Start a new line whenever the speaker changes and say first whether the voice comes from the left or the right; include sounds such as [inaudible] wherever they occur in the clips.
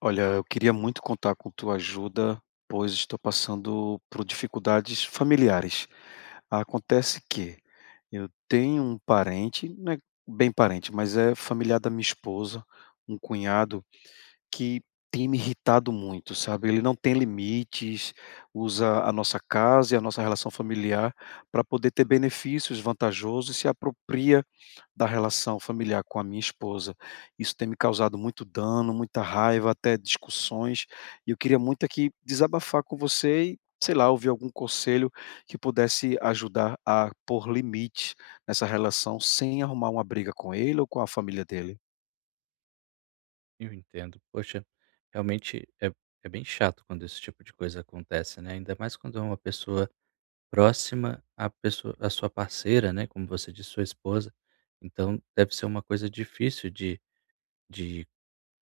left: Olha, eu queria muito contar com tua ajuda, pois estou passando por dificuldades familiares. Acontece que eu tenho um parente, não é bem parente, mas é familiar da minha esposa, um cunhado que tem me irritado muito, sabe? Ele não tem limites, usa a nossa casa e a nossa relação familiar para poder ter benefícios vantajosos e se apropria da relação familiar com a minha esposa. Isso tem me causado muito dano, muita raiva, até discussões, e eu queria muito aqui desabafar com você e, sei lá, ouvir algum conselho que pudesse ajudar a pôr limite nessa relação sem arrumar uma briga com ele ou com a família dele.
right: Eu entendo. Poxa, realmente é bem chato quando esse tipo de coisa acontece, né? Ainda mais quando é uma pessoa próxima à pessoa, à sua parceira, né? Como você disse, sua esposa. Então, deve ser uma coisa difícil de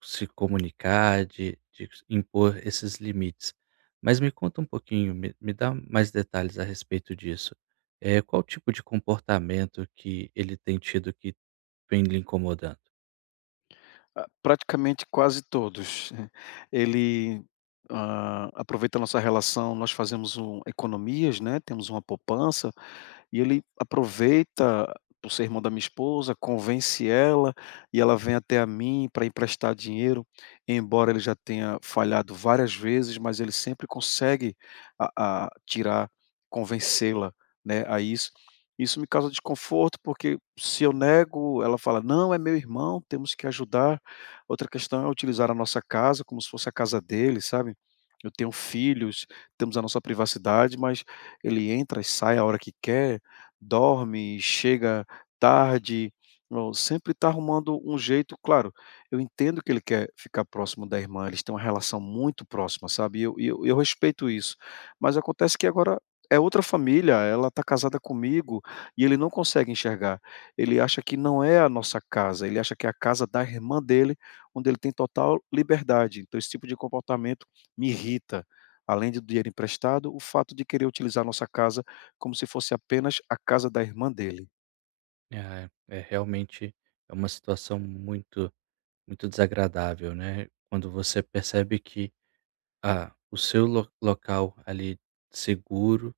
right: se comunicar, de impor esses limites. Mas me conta um pouquinho, me dá mais detalhes a respeito disso. É, qual tipo de comportamento que ele tem tido que vem lhe incomodando?
left: Ah, praticamente quase todos. [laughs] Ele, Aproveita a nossa relação, nós fazemos um economias, né, temos uma poupança, e ele aproveita, por ser irmão da minha esposa, convence ela, e ela vem até a mim para emprestar dinheiro, embora ele já tenha falhado várias vezes, mas ele sempre consegue a tirar convencê-la, né, a isso. Isso me causa desconforto, porque se eu nego, ela fala: "Não, é meu irmão, temos que ajudar". Outra questão é utilizar a nossa casa como se fosse a casa dele, sabe. Eu tenho filhos, temos a nossa privacidade, mas ele entra e sai a hora que quer, dorme, chega tarde, ou sempre está arrumando um jeito claro, eu entendo que ele quer ficar próximo da irmã, eles têm uma relação muito próxima, sabe, e eu respeito isso, mas acontece que agora é outra família, ela está casada comigo e ele não consegue enxergar. Ele acha que não é a nossa casa, ele acha que é a casa da irmã dele onde ele tem total liberdade. Então, esse tipo de comportamento me irrita. Além do dinheiro emprestado, o fato de querer utilizar nossa casa como se fosse apenas a casa da irmã dele.
right: É, é realmente é uma situação muito muito desagradável, né? Quando você percebe que o seu local ali seguro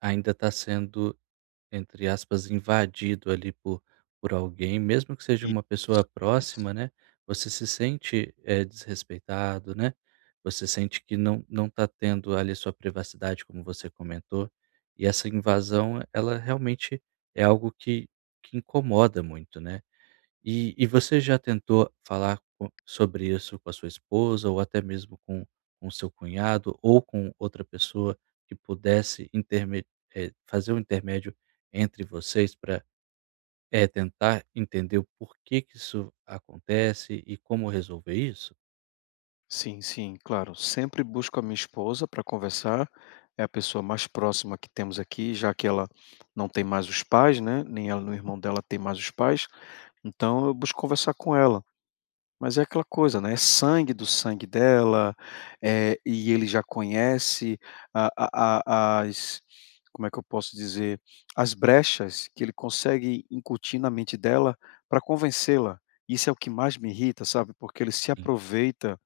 right: ainda está sendo, entre aspas, invadido ali por alguém, mesmo que seja uma
left: Isso,
right: pessoa
left: isso.
right: próxima, né? Você se sente desrespeitado, né? Você sente que não está tendo ali sua privacidade, como você comentou, e essa invasão, ela realmente é algo que incomoda muito, né? E você já tentou falar co sobre isso com a sua esposa ou até mesmo com seu cunhado ou com outra pessoa que pudesse interme fazer um intermédio entre vocês para tentar entender o porquê que isso acontece e como resolver isso?
left: Sim, sim, claro. Sempre busco a minha esposa para conversar. É a pessoa mais próxima que temos aqui, já que ela não tem mais os pais, né? Nem ela, nem o irmão dela tem mais os pais. Então eu busco conversar com ela. Mas é aquela coisa, né, é sangue do sangue dela, e ele já conhece a as como é que eu posso dizer, as brechas que ele consegue incutir na mente dela para convencê-la. Isso é o que mais me irrita, sabe, porque ele se
right: Hum,
left: aproveita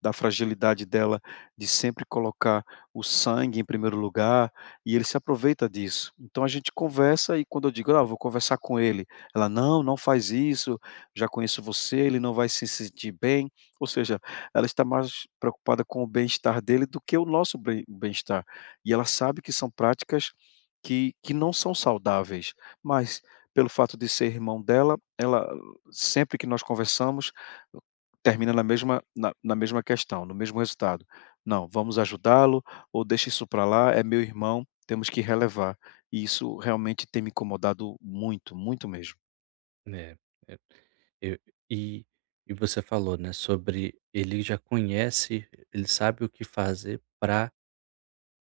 left: da fragilidade dela de sempre colocar o sangue em primeiro lugar, e ele se aproveita disso. Então a gente conversa e quando eu digo: "Ah, vou conversar com ele", ela: "Não, não faz isso, já conheço você, ele não vai se sentir bem", ou seja, ela está mais preocupada com o bem-estar dele do que o nosso bem-estar. E ela sabe que são práticas que não são saudáveis, mas pelo fato de ser irmão dela, ela sempre que nós conversamos termina na mesma questão, no mesmo resultado. Não, vamos ajudá-lo ou deixa isso para lá, é meu irmão, temos que relevar. E isso realmente tem me incomodado muito, muito mesmo.
right: né, é. Eu e e você falou, né, sobre ele já conhece, ele sabe o que fazer para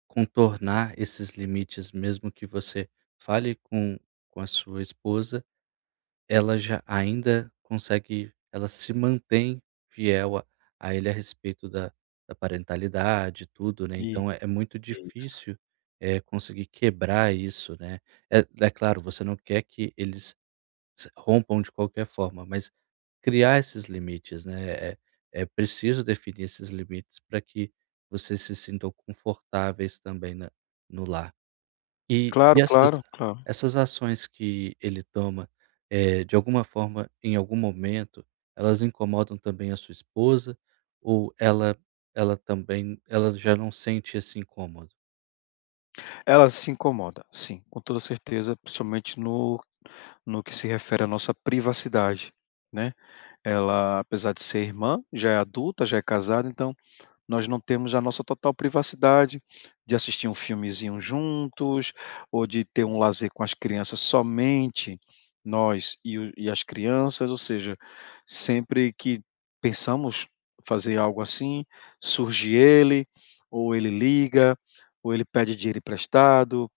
right: contornar esses limites, mesmo que você fale com a sua esposa, ela já ainda consegue, ela se mantém fiel a ele a respeito da parentalidade e tudo, né,
left: E
right: então é muito
left: isso.
right: difícil é conseguir quebrar isso, né. É claro, você não quer que eles se rompam de qualquer forma, mas criar esses limites, né? É preciso definir esses limites para que vocês se sintam confortáveis também no lar. E,
left: Claro,
right: e essas,
left: claro, claro.
right: essas ações que ele toma, de alguma forma, em algum momento, elas incomodam também a sua esposa ou ela, ela também, ela já não sente esse incômodo?
left: Ela se incomoda, sim, com toda certeza, principalmente no que se refere à nossa privacidade, né. Ela, apesar de ser irmã, já é adulta, já é casada, então nós não temos a nossa total privacidade de assistir um filmezinho juntos, ou de ter um lazer com as crianças somente nós e as crianças, ou seja, sempre que pensamos fazer algo assim, surge ele, ou ele liga, ou ele pede dinheiro emprestado,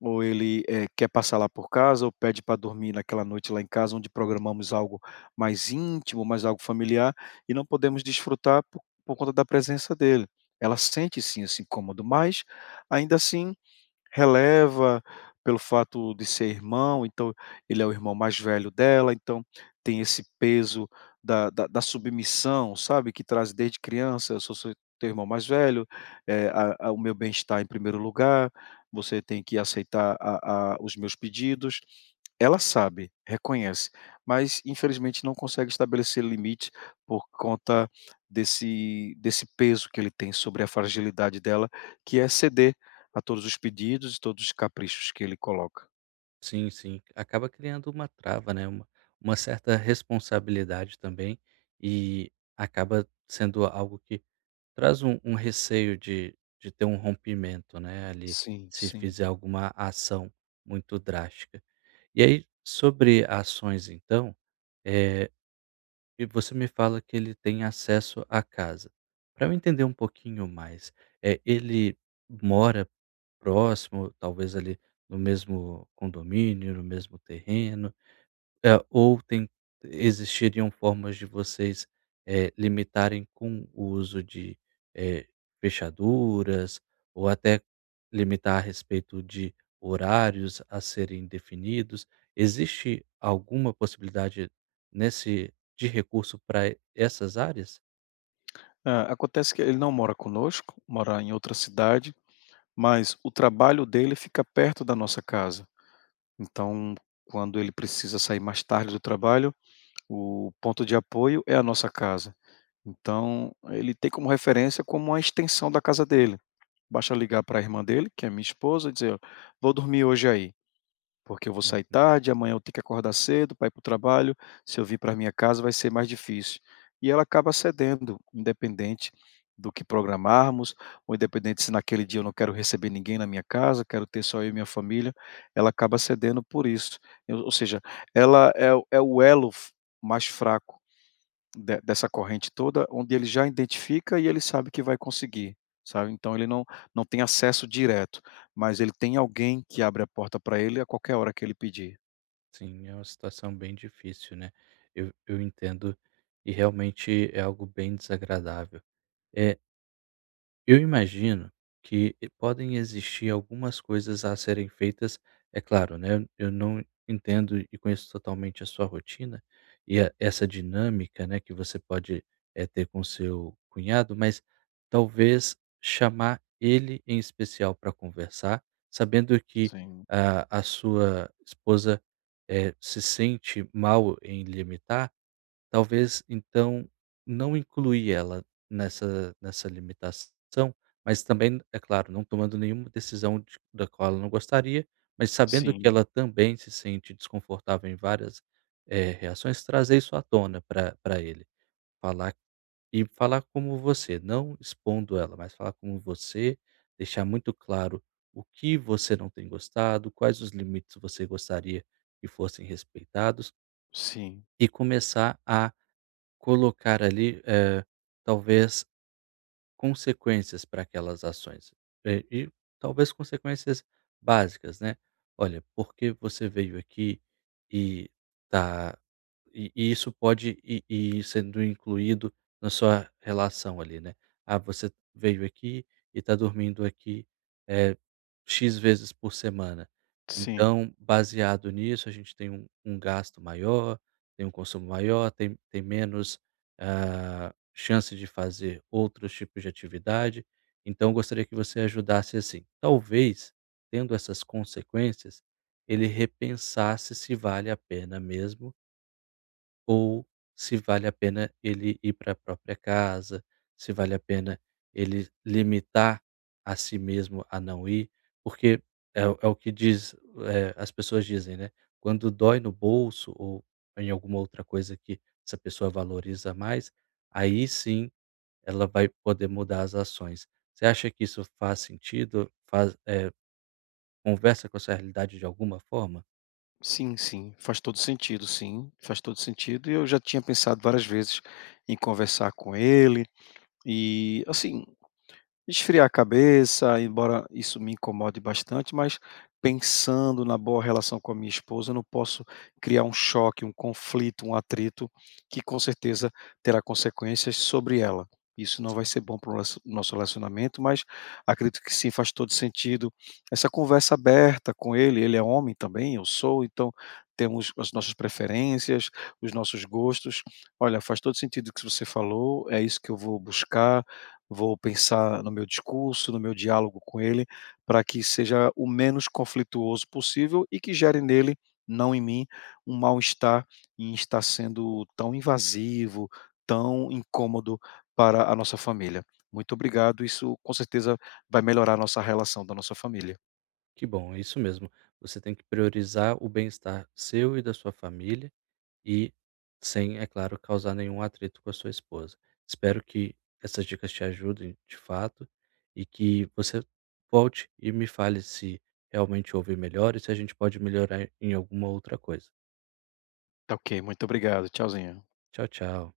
left: ou ele quer passar lá por casa ou pede para dormir naquela noite lá em casa, onde programamos algo mais íntimo, mais algo familiar, e não podemos desfrutar por conta da presença dele. Ela sente sim esse incômodo, mas ainda assim releva pelo fato de ser irmão, então ele é o irmão mais velho dela, então tem esse peso da submissão, sabe, que traz desde criança: "Eu sou seu teu irmão mais velho, eh, a o meu bem-estar em primeiro lugar, você tem que aceitar a os meus pedidos". Ela sabe, reconhece, mas infelizmente não consegue estabelecer limite por conta desse peso que ele tem sobre a fragilidade dela, que é ceder a todos os pedidos e todos os caprichos que ele coloca.
right: Sim, sim. Acaba criando uma trava, né, uma certa responsabilidade também, e acaba sendo algo que traz um receio de ter um rompimento, né, ali,
left: Sim,
right: se
left: sim.
right: fizer alguma ação muito drástica. E aí, sobre ações então, eh, e você me fala que ele tem acesso à casa. Para eu entender um pouquinho mais, ele mora próximo, talvez ali no mesmo condomínio, no mesmo terreno, ou tem, existiriam formas de vocês, limitarem com o uso eh, fechaduras ou até limitar a respeito de horários a serem definidos? Existe alguma possibilidade nesse de recurso para essas áreas?
left: Ah, acontece que ele não mora conosco, mora em outra cidade, mas o trabalho dele fica perto da nossa casa. Então, quando ele precisa sair mais tarde do trabalho, o ponto de apoio é a nossa casa. Então, ele tem como referência como a extensão da casa dele. Basta ligar para a irmã dele, que é minha esposa, e dizer: "Ó, vou dormir hoje aí. Porque eu vou sair tarde, amanhã eu tenho que acordar cedo para ir para o trabalho, se eu vir para minha casa vai ser mais difícil". E ela acaba cedendo, independente do que programarmos, ou independente se naquele dia eu não quero receber ninguém na minha casa, quero ter só eu e minha família, ela acaba cedendo por isso. Ou seja, o é o mais fraco de dessa corrente toda, onde ele já identifica e ele sabe que vai conseguir, sabe. Então ele não tem acesso direto, mas ele tem alguém que abre a porta para ele a qualquer hora que ele pedir.
right: Sim, é uma situação bem difícil, né. Eu entendo e realmente é algo bem desagradável. Eh eu imagino que podem existir algumas coisas a serem feitas, é claro, né, eu não entendo e conheço totalmente a sua rotina e a essa dinâmica, né, que você pode, ter com seu cunhado, mas talvez chamar ele em especial para conversar, sabendo que
left: Sim,
right: a sua esposa, se sente mal em limitar. Talvez, então, não incluir ela nessa limitação, mas também, é claro, não tomando nenhuma decisão de da qual ela não gostaria, mas sabendo que
left: sim,
right: ela também se sente desconfortável em várias, reações, trazer isso à tona para pra ele. Falar, falar como você, não expondo ela, mas falar como você, deixar muito claro o que você não tem gostado, quais os limites você gostaria que fossem respeitados,
left: sim,
right: e começar a colocar ali, talvez consequências para aquelas ações, e talvez consequências básicas, né. "Olha, porque você veio aqui e tá, e isso pode ir sendo incluído na sua relação ali, né. Ah, você veio aqui e está dormindo aqui, eh, "X" vezes por semana.
left: sim,
right: Então, baseado nisso, a gente tem um gasto maior, tem um consumo maior, tem menos, ah, chance de fazer outros tipos de atividade. Então, eu gostaria que você ajudasse assim. Talvez, tendo essas consequências, ele repensasse se vale a pena mesmo, ou se vale a pena ele ir para a própria casa, se vale a pena ele limitar a si mesmo a não ir, porque é, é o que diz, é, as pessoas dizem, né? Quando dói no bolso ou em alguma outra coisa que essa pessoa valoriza mais, aí sim ela vai poder mudar as ações. Você acha que isso faz sentido? Faz, é, conversa com a sua realidade de alguma forma?
left: sim, sim, faz todo sentido, sim, faz todo sentido e eu já tinha pensado várias vezes em conversar com ele, e assim esfriar a cabeça, embora isso me incomode bastante, mas pensando na boa relação com a minha esposa, eu não posso criar um choque, um conflito, um atrito que com certeza terá consequências sobre ela. Isso não vai ser bom para o nosso relacionamento, mas acredito que sim, faz todo sentido. Essa conversa aberta com ele, ele é homem também, eu sou, então temos as nossas preferências, os nossos gostos. Olha, faz todo sentido o que você falou, é isso que eu vou buscar. Vou pensar no meu discurso, no meu diálogo com ele, para que seja o menos conflituoso possível e que gere nele, não em mim, um mal-estar em estar sendo tão invasivo, tão incômodo para a nossa família. Muito obrigado, isso com certeza vai melhorar a nossa relação da nossa família.
right: Que bom, é isso mesmo. Você tem que priorizar o bem-estar seu e da sua família e, sem, é claro, causar nenhum atrito com a sua esposa. Espero que essas dicas te ajudem de fato e que você volte e me fale se realmente houve melhor e se a gente pode melhorar em alguma outra coisa.
left: Tá ok, muito obrigado, tchauzinho.
right: Tchau, tchau.